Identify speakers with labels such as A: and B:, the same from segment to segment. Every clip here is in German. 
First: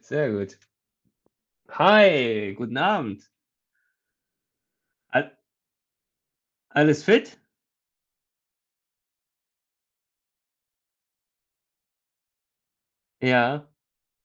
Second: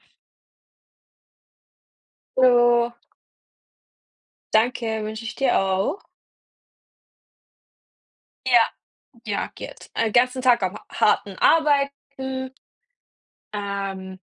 A: Sehr gut. Hi, guten
B: Hallo,
A: Abend.
B: danke, wünsche ich
A: Al
B: dir auch.
A: Alles fit?
B: Ja. Ja, geht. Ganzen Tag am harten Arbeiten,
A: Ja,
B: ähm,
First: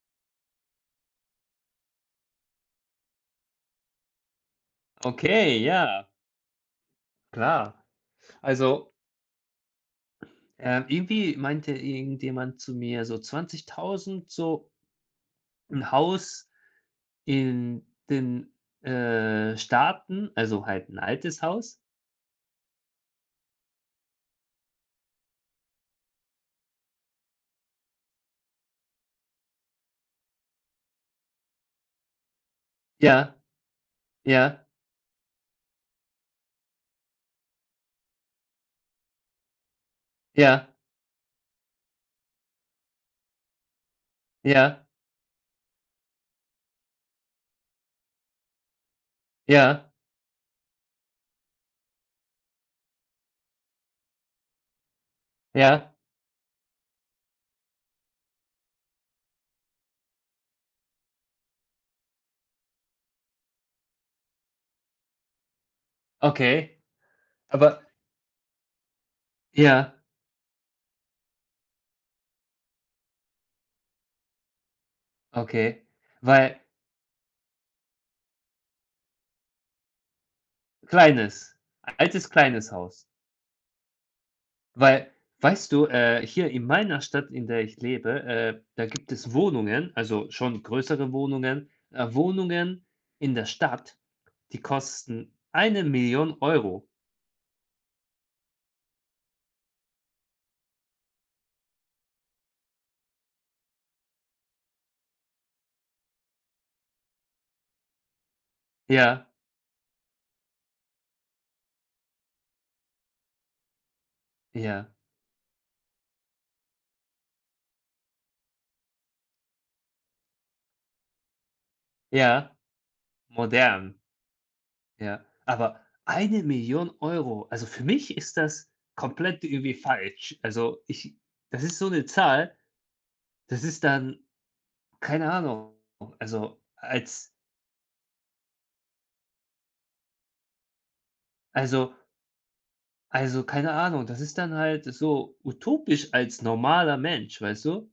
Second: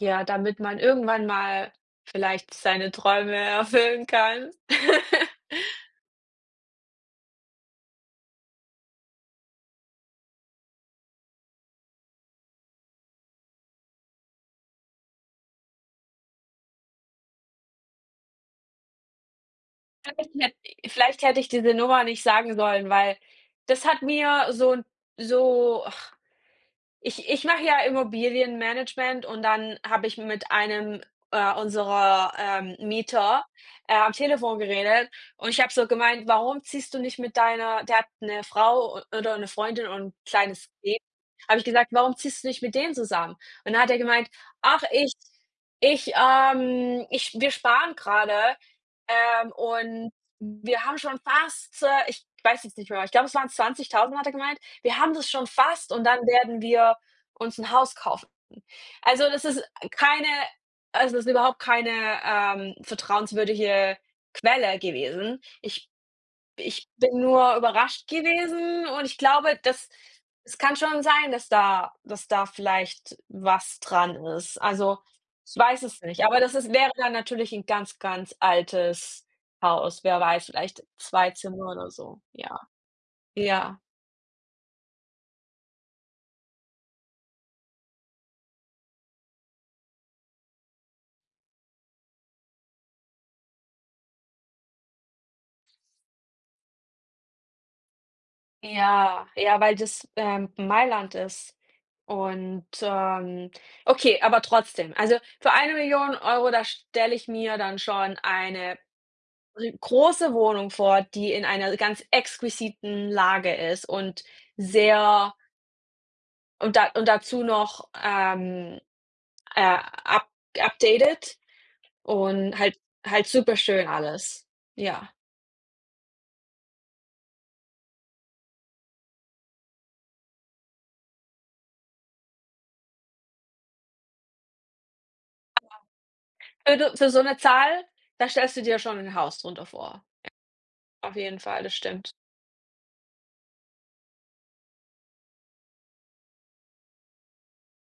B: ja, damit man irgendwann mal vielleicht seine Träume erfüllen kann.
A: okay, ja, klar. Also, irgendwie meinte irgendjemand zu mir so 20.000 so ein Haus in den,
B: Hätt
A: Staaten, also halt ein
B: Vielleicht hätte
A: altes
B: ich diese
A: Haus.
B: Nummer nicht sagen sollen, weil das hat mir so so ich mache ja Immobilienmanagement und dann habe ich mit einem, unserer,
A: Ja,
B: Mieter, am Telefon
A: ja,
B: geredet und ich habe so gemeint: „Warum ziehst du nicht mit deiner" — der hat eine Frau oder eine Freundin und 'n kleines
A: ja,
B: Kind. Habe ich gesagt: „Warum ziehst du nicht mit denen zusammen?" Und dann hat er gemeint: „Ach,
A: ja,
B: ich ich, ich wir sparen gerade
A: ja,
B: und wir haben schon fast" — ich weiß jetzt nicht mehr, ich glaube, es waren 20.000, hat er gemeint. Wir haben das schon
A: ja,
B: fast und dann werden wir uns 'n Haus kaufen. Also, das ist keine also, das ist überhaupt keine, vertrauenswürdige Quelle gewesen. Ich
A: okay.
B: ich bin nur
A: Aber
B: überrascht gewesen und ich glaube, dass
A: ja,
B: es kann schon sein, dass da vielleicht was dran ist. Also, ich
A: okay.
B: weiß es nicht, aber das
A: Weil
B: ist wäre dann natürlich 'n ganz, ganz altes Haus. Wer weiß, vielleicht 2
A: kleines,
B: Zimmer oder so.
A: altes,
B: Ja,
A: kleines Haus.
B: ja.
A: Weil, weißt du, hier in meiner Stadt, in der ich lebe, da gibt es Wohnungen, also schon größere Wohnungen, Wohnungen in der Stadt, die kosten eine Million Euro.
B: Ja, ja, weil das, Mailand ist und, ähm okay, aber trotzdem. Also, für 1.000.000 €, da stelle ich mir dann schon eine
A: Ja,
B: ri große Wohnung vor, die in einer ganz exquisiten Lage ist und
A: ja,
B: sehr, und da und dazu noch, äh, up updated
A: ja,
B: und halt super schön
A: modern,
B: alles. Ja.
A: ja. Aber 1.000.000 Euro, also für mich ist das komplett irgendwie falsch. Also ich Das ist so eine Zahl, das ist dann keine Ahnung. Also
B: Für so
A: als
B: eine Zahl, da stellst du dir schon ein Haus drunter vor. Auf jeden Fall, das
A: also
B: stimmt.
A: Also, keine Ahnung, das ist dann halt so utopisch als normaler Mensch, weißt du?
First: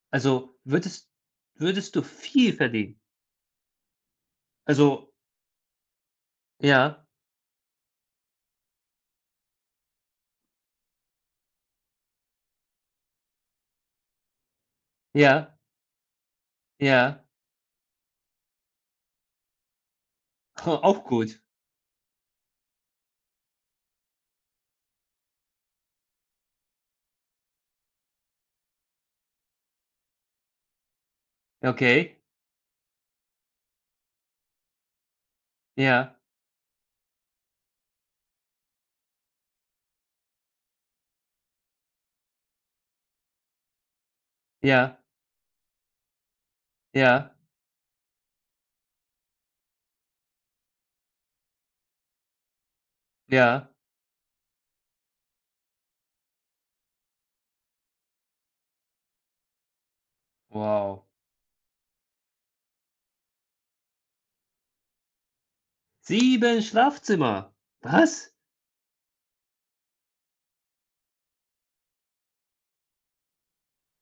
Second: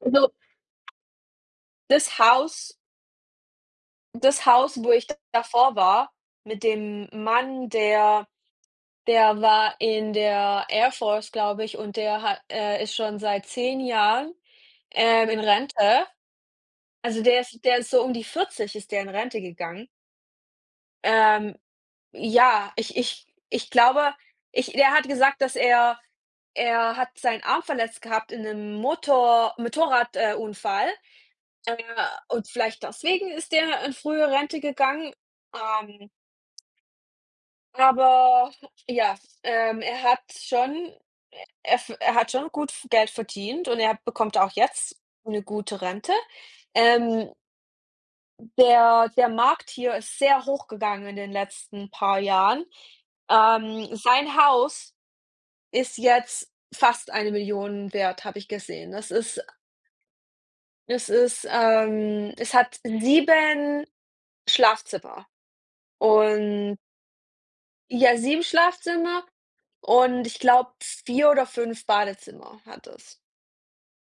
B: So
A: Also, würdest du
B: Das
A: viel
B: Haus
A: verdienen.
B: das Haus, wo ich
A: Also
B: davor war, mit
A: ja,
B: dem Mann, der war in der Air Force, glaube ich, und der hat ist schon seit 10 Jahren, in
A: ja,
B: Rente. Also,
A: ja,
B: der ist so um die 40, ist der in Rente gegangen.
A: auch gut.
B: Ähm, ja, ich glaube, ich der hat gesagt, dass er hat seinen Arm verletzt gehabt in 'nem Motorrad Unfall,
A: Okay.
B: und vielleicht deswegen ist der in frühe Rente gegangen. Ähm
A: Ja,
B: Aber ja, ähm, er hat schon er hat schon gut v Geld verdient und er bekommt auch
A: ja,
B: jetzt eine gute Rente. Ähm,
A: ja,
B: der Markt hier ist sehr hochgegangen in den letzten paar Jahren.
A: ja.
B: Sein Haus ist jetzt fast 1 Million wert, habe ich gesehen. Das
A: Wow.
B: ist, es hat 7 Schlafzimmer
A: Sieben
B: und
A: Schlafzimmer.
B: Ja,
A: Was?
B: 7 Schlafzimmer, und ich glaube 4 oder 5 Badezimmer hat es.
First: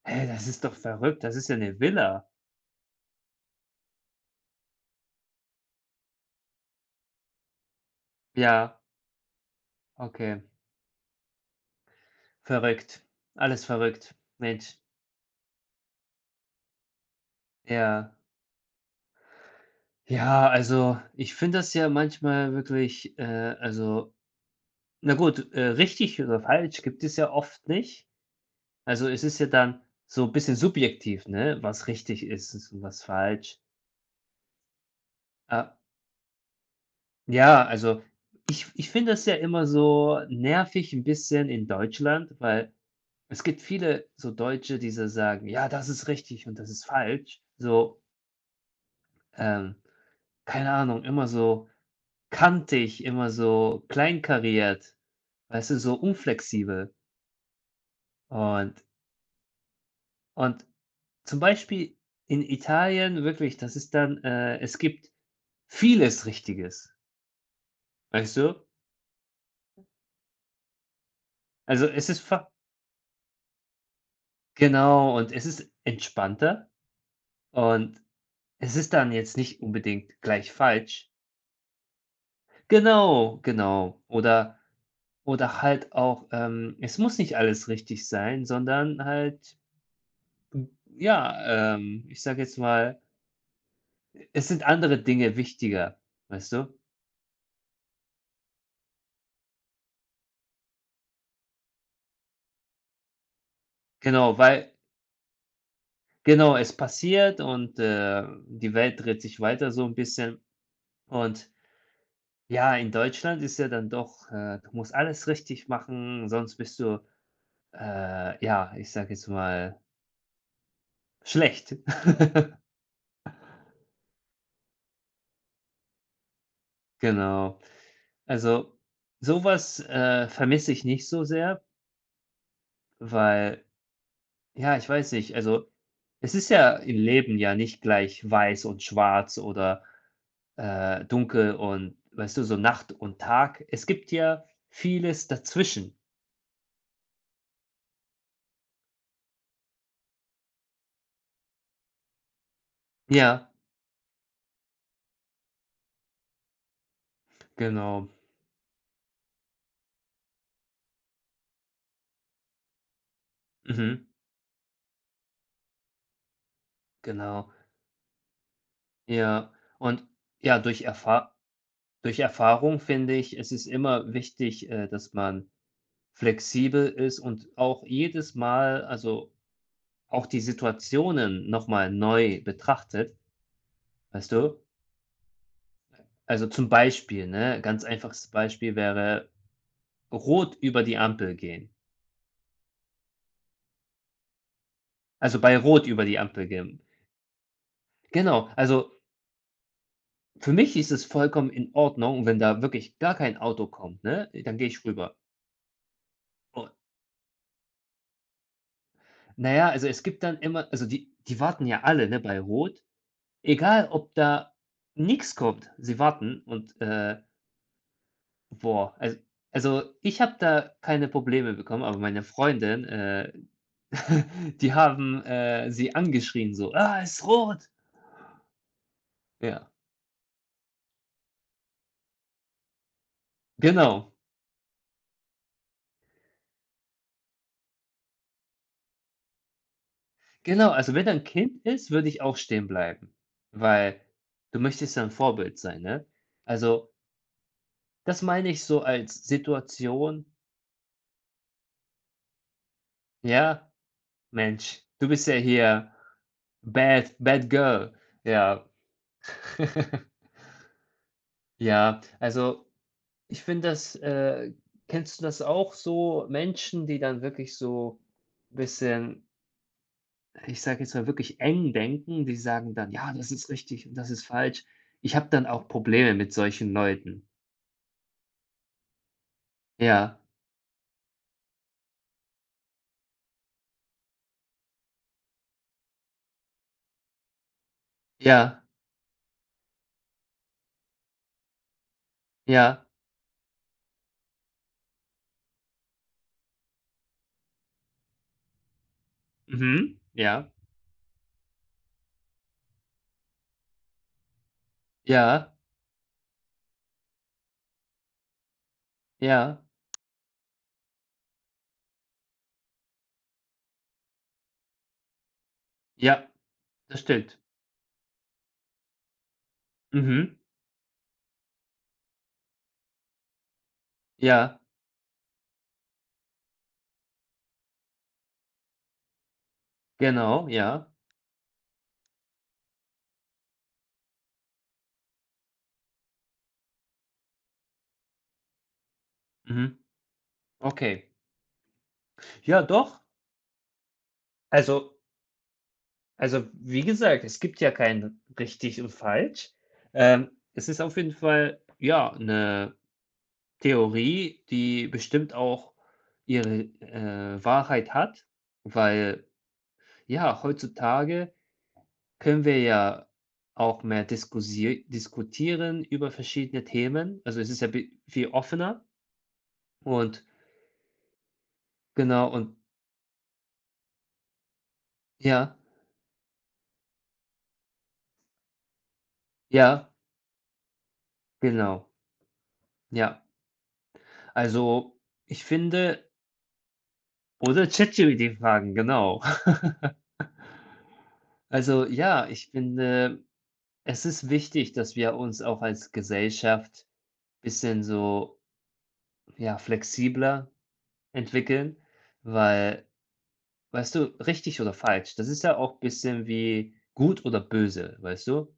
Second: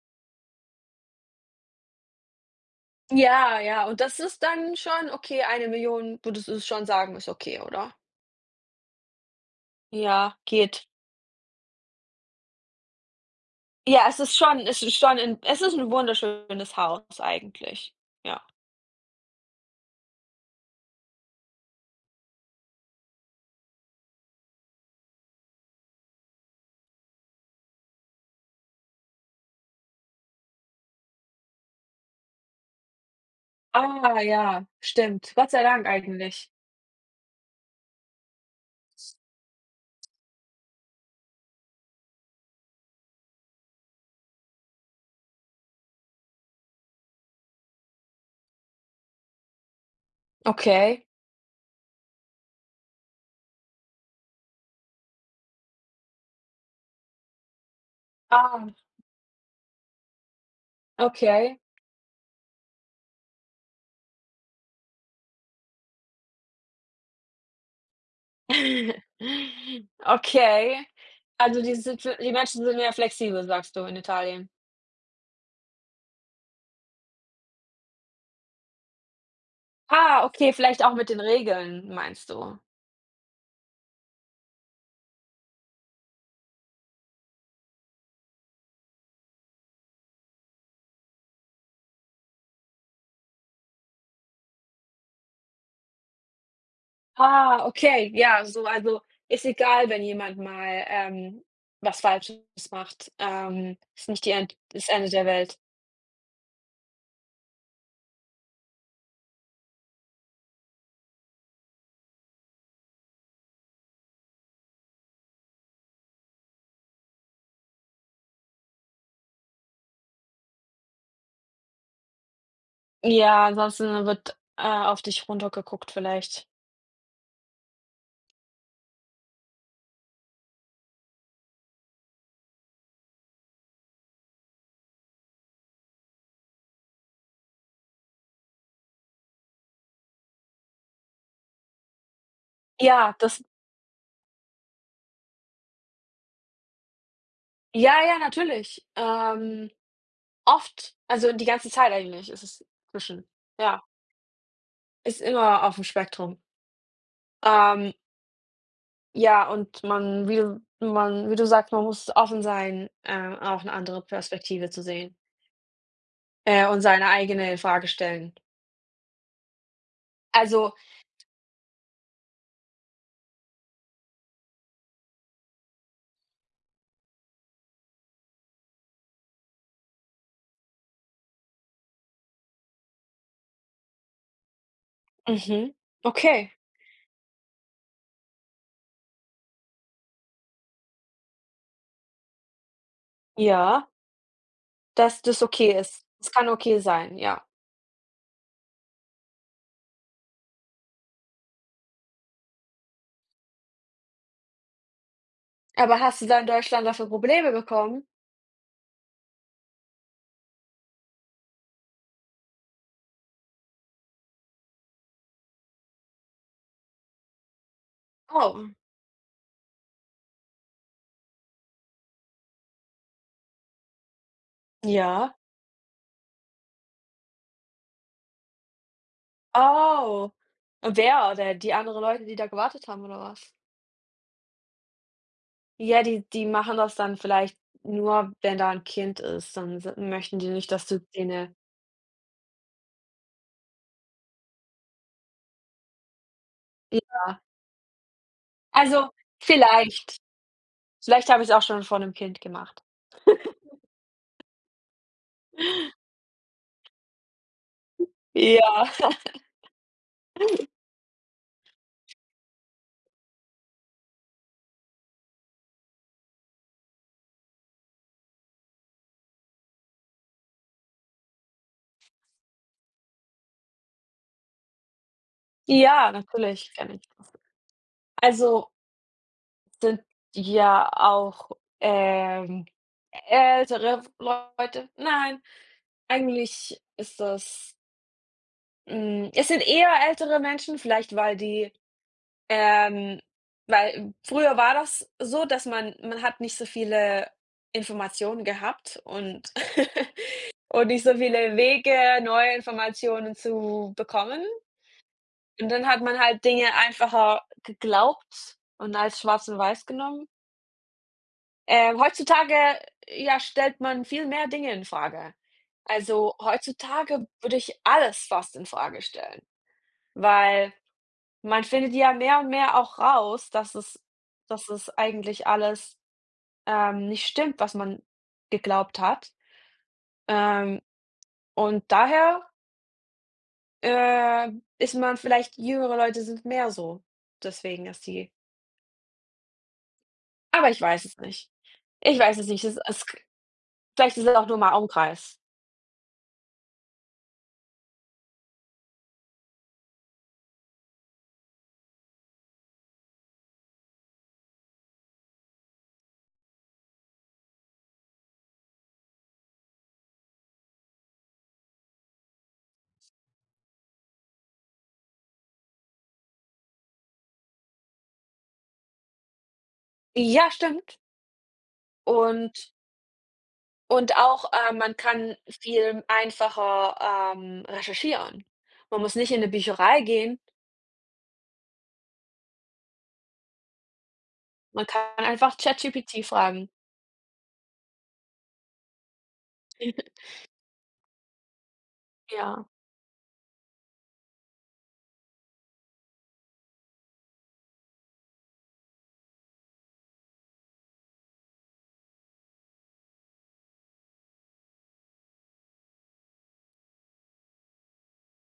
A: Hey, das ist doch verrückt. Das ist ja eine Villa.
B: Ja, ja, und das ist dann schon okay, 1 Million, würdest du schon sagen, ist okay, oder?
A: Ja,
B: Ja,
A: okay.
B: geht.
A: Verrückt. Alles
B: Ja,
A: verrückt. Mensch.
B: es ist ein wunderschönes Haus eigentlich,
A: Ja.
B: ja.
A: Ja, also, ich finde das ja manchmal wirklich, also na gut, richtig oder falsch gibt es ja oft nicht. Also, es ist ja dann so 'n bisschen subjektiv, ne, was richtig ist und was falsch.
B: Ah, ja, stimmt. Gott sei
A: Äh,
B: Dank eigentlich.
A: ja, also, ich finde das ja immer so nervig ein bisschen in Deutschland, weil es gibt viele so Deutsche, die so sagen: „Ja, das ist richtig und das ist falsch.“ So, ähm, keine Ahnung,
B: Okay.
A: immer so kantig, immer so kleinkariert. Weißt du, so unflexibel.
B: Ah,
A: Und und zum
B: okay.
A: Beispiel in Italien wirklich, das ist dann, es gibt vieles Richtiges, weißt du?
B: Okay. Also,
A: Also, es ist
B: die
A: fa
B: Menschen sind mehr flexibel, sagst du, in Italien?
A: genau, und es ist entspannter und es ist dann jetzt nicht unbedingt
B: Ah,
A: gleich
B: okay, vielleicht auch
A: falsch.
B: mit den Regeln, meinst du?
A: Genau, genau. Oder halt auch, es muss nicht alles richtig sein, sondern halt, hm, ja, ich sage jetzt mal, es sind andere Dinge wichtiger, weißt du?
B: Ah, okay, ja, so — also, ist egal, wenn jemand mal, was Falsches macht. Ist nicht die
A: Genau,
B: End das Ende der Welt.
A: Es passiert und, die Welt dreht sich weiter so ein bisschen. Und ja, in Deutschland ist ja dann doch, du musst alles richtig machen, sonst bist du, ja, ich sage jetzt mal, schlecht.
B: Ja, ansonsten wird, auf dich runtergeguckt vielleicht.
A: Genau. Also, sowas, vermisse ich nicht so sehr, weil, ja, ich weiß nicht, also, es ist ja im Leben ja nicht gleich weiß und schwarz oder, dunkel und weißt du, so Nacht
B: Ja,
A: und
B: das
A: Tag. Es gibt ja vieles dazwischen.
B: ja, ja, natürlich. Oft, also die ganze Zeit eigentlich ist es zwischen —
A: Ja,
B: ja, ist immer auf dem Spektrum. Ähm
A: genau.
B: Ja, und man wie du sagst, man muss offen sein, auch eine andere
A: Mhm.
B: Perspektive zu sehen, und seine
A: Genau.
B: eigene in Frage stellen.
A: Ja. Und ja,
B: Also,
A: durch Erfahrung finde ich, es ist immer wichtig, dass man flexibel ist und auch jedes Mal, also auch die Situationen noch mal neu betrachtet, weißt du?
B: mhm,
A: Also
B: okay.
A: zum Beispiel, ne, ganz einfaches Beispiel wäre rot über die Ampel gehen.
B: Ja, dass
A: Also
B: das
A: bei
B: okay
A: rot über
B: ist.
A: die
B: Es
A: Ampel
B: kann okay
A: gehen.
B: sein, ja.
A: Genau, also für mich ist es vollkommen in Ordnung, wenn da wirklich gar kein Auto kommt, ne? Dann gehe ich rüber.
B: Aber hast du da in
A: Oh,
B: Deutschland dafür Probleme bekommen?
A: na ja, also, es gibt dann immer, also, die warten ja alle, ne, bei Rot, egal ob da nichts kommt, sie warten und,
B: Oh,
A: boah, al also, ich habe da keine Probleme bekommen, aber meine Freundin, die haben,
B: ja.
A: sie angeschrien so: „Ah, es ist rot!“ Ja,
B: Oh. Wer oder die anderen Leute, die da gewartet haben oder was?
A: genau.
B: Ja, die machen das dann vielleicht nur, wenn da ein Kind ist, dann s möchten die
A: Genau,
B: nicht, dass
A: also,
B: du
A: wenn da 'n
B: denen —
A: Kind ist, würde ich auch stehen bleiben, weil du möchtest ja 'n Vorbild sein, ne? Also,
B: ja.
A: das meine ich so
B: Also,
A: als
B: vielleicht.
A: Situation.
B: Vielleicht habe ich es auch schon vor 'nem Kind gemacht.
A: Ja, Mensch, du bist ja hier bad bad girl. Ja.
B: Ja.
A: Ja, also, ich finde das, kennst du das auch so, Menschen, die dann wirklich so ein bisschen, ich sage jetzt mal wirklich eng denken, die sagen dann: „Ja, das ist richtig und das ist falsch.“ Ich habe dann auch Probleme
B: Ja,
A: mit solchen
B: natürlich kenne ich.
A: Leuten.
B: Also, sind
A: Ja,
B: ja auch, ähm, ältere Leute. Nein, eigentlich ist das —
A: ja,
B: es sind eher ältere Menschen, vielleicht weil die,
A: ja,
B: ähm weil früher war das so, dass man hat nicht so viele Informationen gehabt und
A: mhm, ja,
B: und nicht so viele Wege, neue Informationen zu bekommen.
A: ja,
B: Und dann hat man halt Dinge einfacher geglaubt und als schwarz und
A: ja,
B: weiß genommen. Heutzutage, ja, stellt man viel mehr Dinge in Frage.
A: ja,
B: Also,
A: das
B: heutzutage
A: stimmt.
B: würde ich alles fast in Frage stellen,
A: Mhm,
B: weil man findet ja mehr und mehr auch raus, dass
A: ja,
B: es eigentlich alles, nicht stimmt, was man geglaubt hat.
A: genau,
B: Ähm,
A: ja,
B: und daher, äh, ist man — vielleicht jüngere Leute sind mehr so. Deswegen, dass die
A: mhm,
B: Aber ich weiß
A: okay.
B: es nicht. Ich weiß es
A: Ja,
B: nicht. Es
A: doch.
B: es k Vielleicht ist es auch nur mal
A: Also
B: Umkreis.
A: also, wie gesagt, es gibt ja kein richtig und falsch. Es ist auf jeden Fall, ja, eine Theorie, die bestimmt auch ihre, Wahrheit hat, weil, ja, heutzutage können wir ja auch mehr diskusie diskutieren über verschiedene Themen. Also, es ist ja bi viel offener und
B: Ja, stimmt.
A: genau und
B: Und und auch, man kann
A: ja,
B: viel einfacher, recherchieren. Man muss nicht in eine
A: ja,
B: Bücherei gehen.
A: genau, ja.
B: Man
A: Also,
B: kann
A: ich
B: einfach
A: finde
B: ChatGPT fragen.
A: Oder ChatGPT fragen, genau. Also ja, ich
B: Ja.
A: finde, es ist wichtig, dass wir uns auch als Gesellschaft bisschen so, ja, flexibler entwickeln, weil, weißt du, richtig oder falsch, das ist ja auch bisschen wie gut oder böse, weißt du?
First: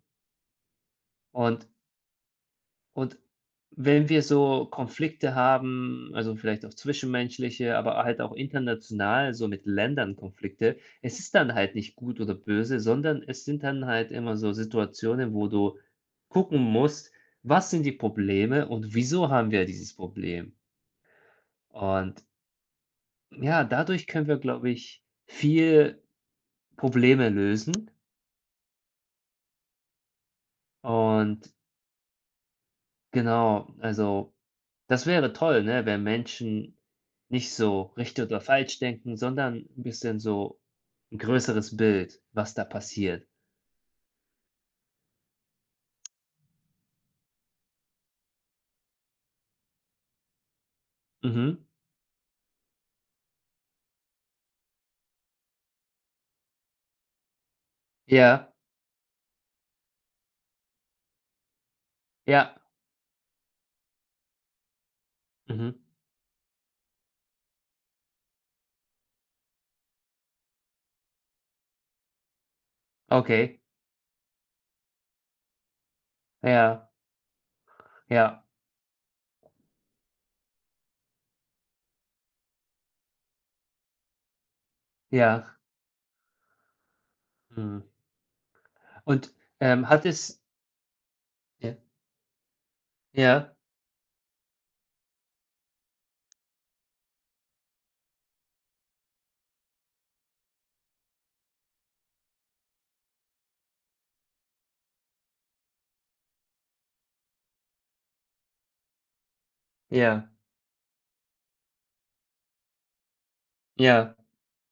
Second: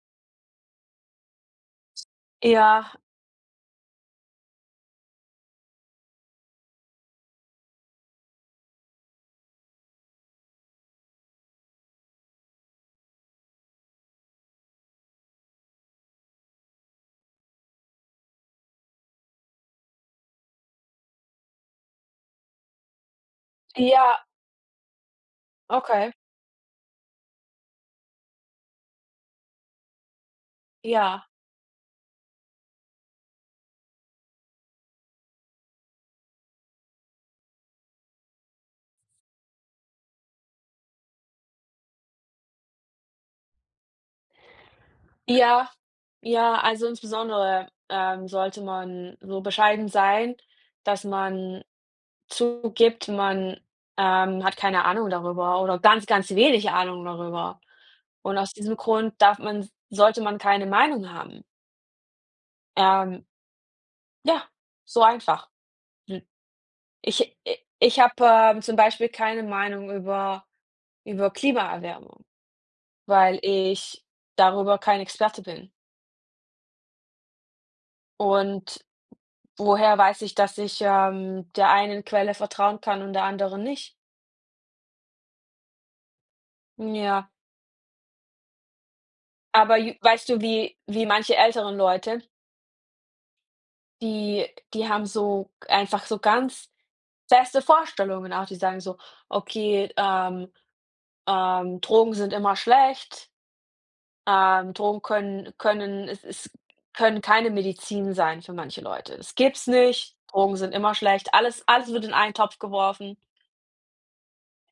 A: Und
B: Ja.
A: Und wenn wir so Konflikte haben, also vielleicht auch zwischenmenschliche, aber halt auch international, so mit Ländern Konflikte, es ist dann halt nicht gut oder böse, sondern es sind dann halt immer so Situationen, wo du gucken musst, was sind die Probleme und wieso haben wir dieses Problem? Und ja, dadurch
B: Ja,
A: können wir, glaube ich, viel
B: okay.
A: Probleme lösen.
B: Ja.
A: Und genau, also das wäre toll, ne, wenn Menschen nicht so richtig oder falsch denken, sondern ein bisschen so ein größeres Bild, was da passiert.
B: Ja, ja, also insbesondere, sollte man so bescheiden sein, dass
A: Mhm.
B: man zugibt, man hat keine Ahnung darüber oder ganz, ganz wenig Ahnung darüber. Und
A: Ja,
B: aus diesem Grund darf man keine Meinung haben.
A: ja.
B: Ähm, ja, so einfach.
A: Mhm.
B: Hm. Ich i ich habe, zum Beispiel keine Meinung über Klimaerwärmung, weil
A: Okay.
B: ich darüber kein Experte bin.
A: Ja, ja,
B: Und woher weiß ich, dass ich, der einen Quelle vertrauen kann und der anderen nicht?
A: ja.
B: Ja,
A: Mhm. Und,
B: aber j
A: hat
B: weißt du,
A: es
B: wie manche
A: Ja,
B: älteren Leute —
A: ja,
B: Die die haben so einfach so ganz feste Vorstellungen auch. Die sagen so: „Okay, Drogen sind immer schlecht. Drogen können es es können keine Medizin sein für manche Leute. Es gibt's nicht.
A: ja,
B: Drogen sind immer schlecht." Alles wird in einen Topf geworfen.
A: ja,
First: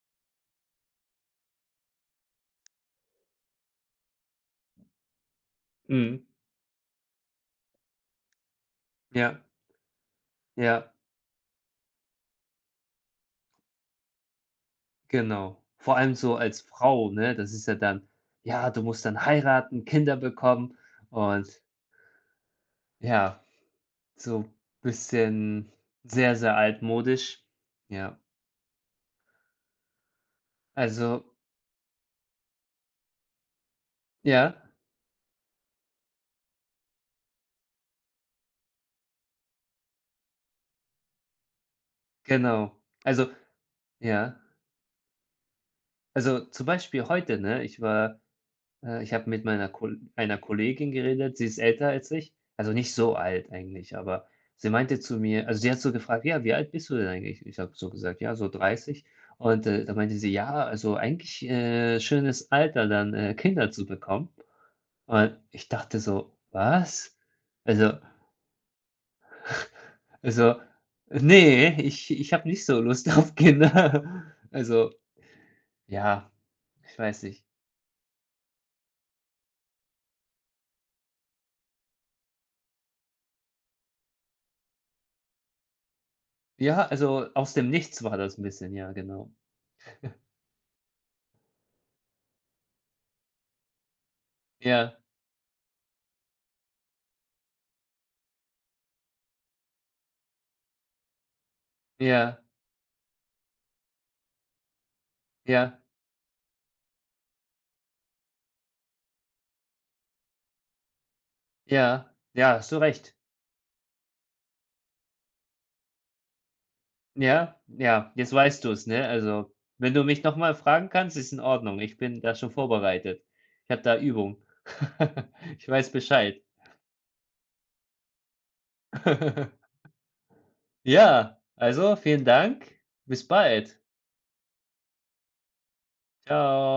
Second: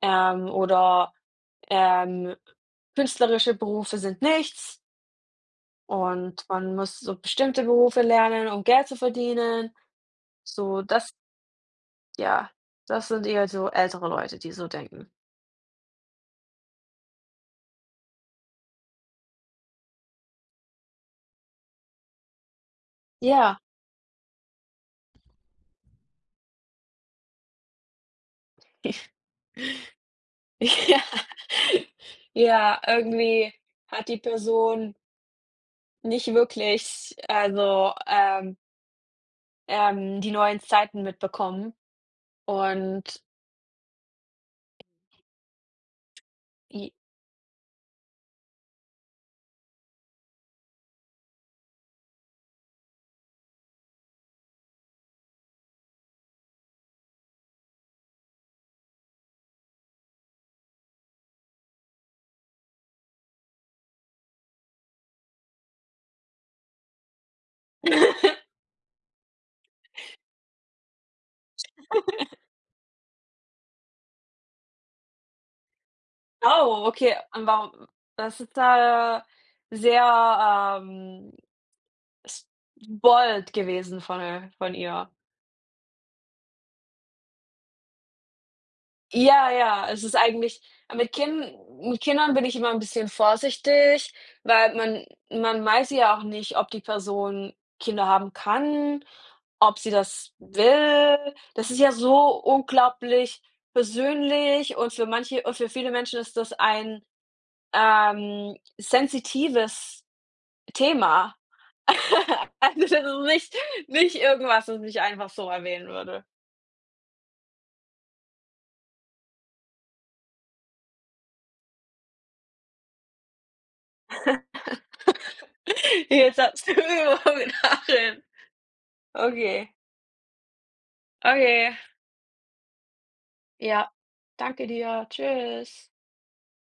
B: Oder, ähm, künstlerische Berufe sind nichts
A: mhm,
B: und man muss so bestimmte Berufe lernen, um Geld zu
A: ja,
B: verdienen. So,
A: ja,
B: das Ja, das sind eher so ältere Leute, die so denken.
A: genau. Vor allem so als Frau, ne? Das ist ja dann, ja, du musst dann heiraten, Kinder bekommen und ja.
B: Ja.
A: So bisschen sehr, sehr altmodisch. Ja,
B: Ja.
A: also
B: Ja, irgendwie hat die
A: ja,
B: Person nicht wirklich, also, die neuen Zeiten mitbekommen,
A: genau.
B: und
A: Also ja, also zum
B: i
A: Beispiel heute, ne? Ich habe mit meiner Kol einer Kollegin geredet, sie ist älter als ich, also nicht so alt eigentlich, aber sie meinte zu mir, also sie hat so gefragt: „Ja, wie alt bist du denn eigentlich?“ Ich habe so gesagt: „Ja, so 30.“ Und, da meinte sie: „Ja, also eigentlich, schönes Alter, dann, Kinder zu bekommen.“ Und ich dachte so: „Was?“ Also Also, nee, ich habe nicht so Lust auf Kinder. Also, ja,
B: Oh,
A: ich
B: okay.
A: weiß nicht.
B: Und warum das ist da sehr, ähm, s bold gewesen von ihr.
A: Ja, also aus dem Nichts war das ein bisschen, ja, genau.
B: Ja, ja, es ist eigentlich mit Kind mit Kindern bin ich immer 'n bisschen vorsichtig, weil
A: Ja,
B: man weiß ja auch nicht, ob die Person Kinder haben kann, ob sie das will. Das ist ja so
A: ja,
B: unglaublich persönlich, und für manche und für
A: ja,
B: viele Menschen ist das ein, sensitives Thema.
A: ja, ja, hast du
B: Also, das
A: recht.
B: ist nicht irgendwas, was ich einfach so erwähnen würde.
A: Ja, ja, jetzt weißt du es, ne? Also, wenn du mich noch mal fragen kannst, ist in Ordnung. Ich bin da schon vorbereitet. Ich habe da Übung. Ich weiß
B: Jetzt
A: Bescheid.
B: hast du die Übung darin. Okay.
A: Ja,
B: Okay,
A: also vielen Dank. Bis bald.
B: ja. Danke dir. Tschüss.
A: Ciao.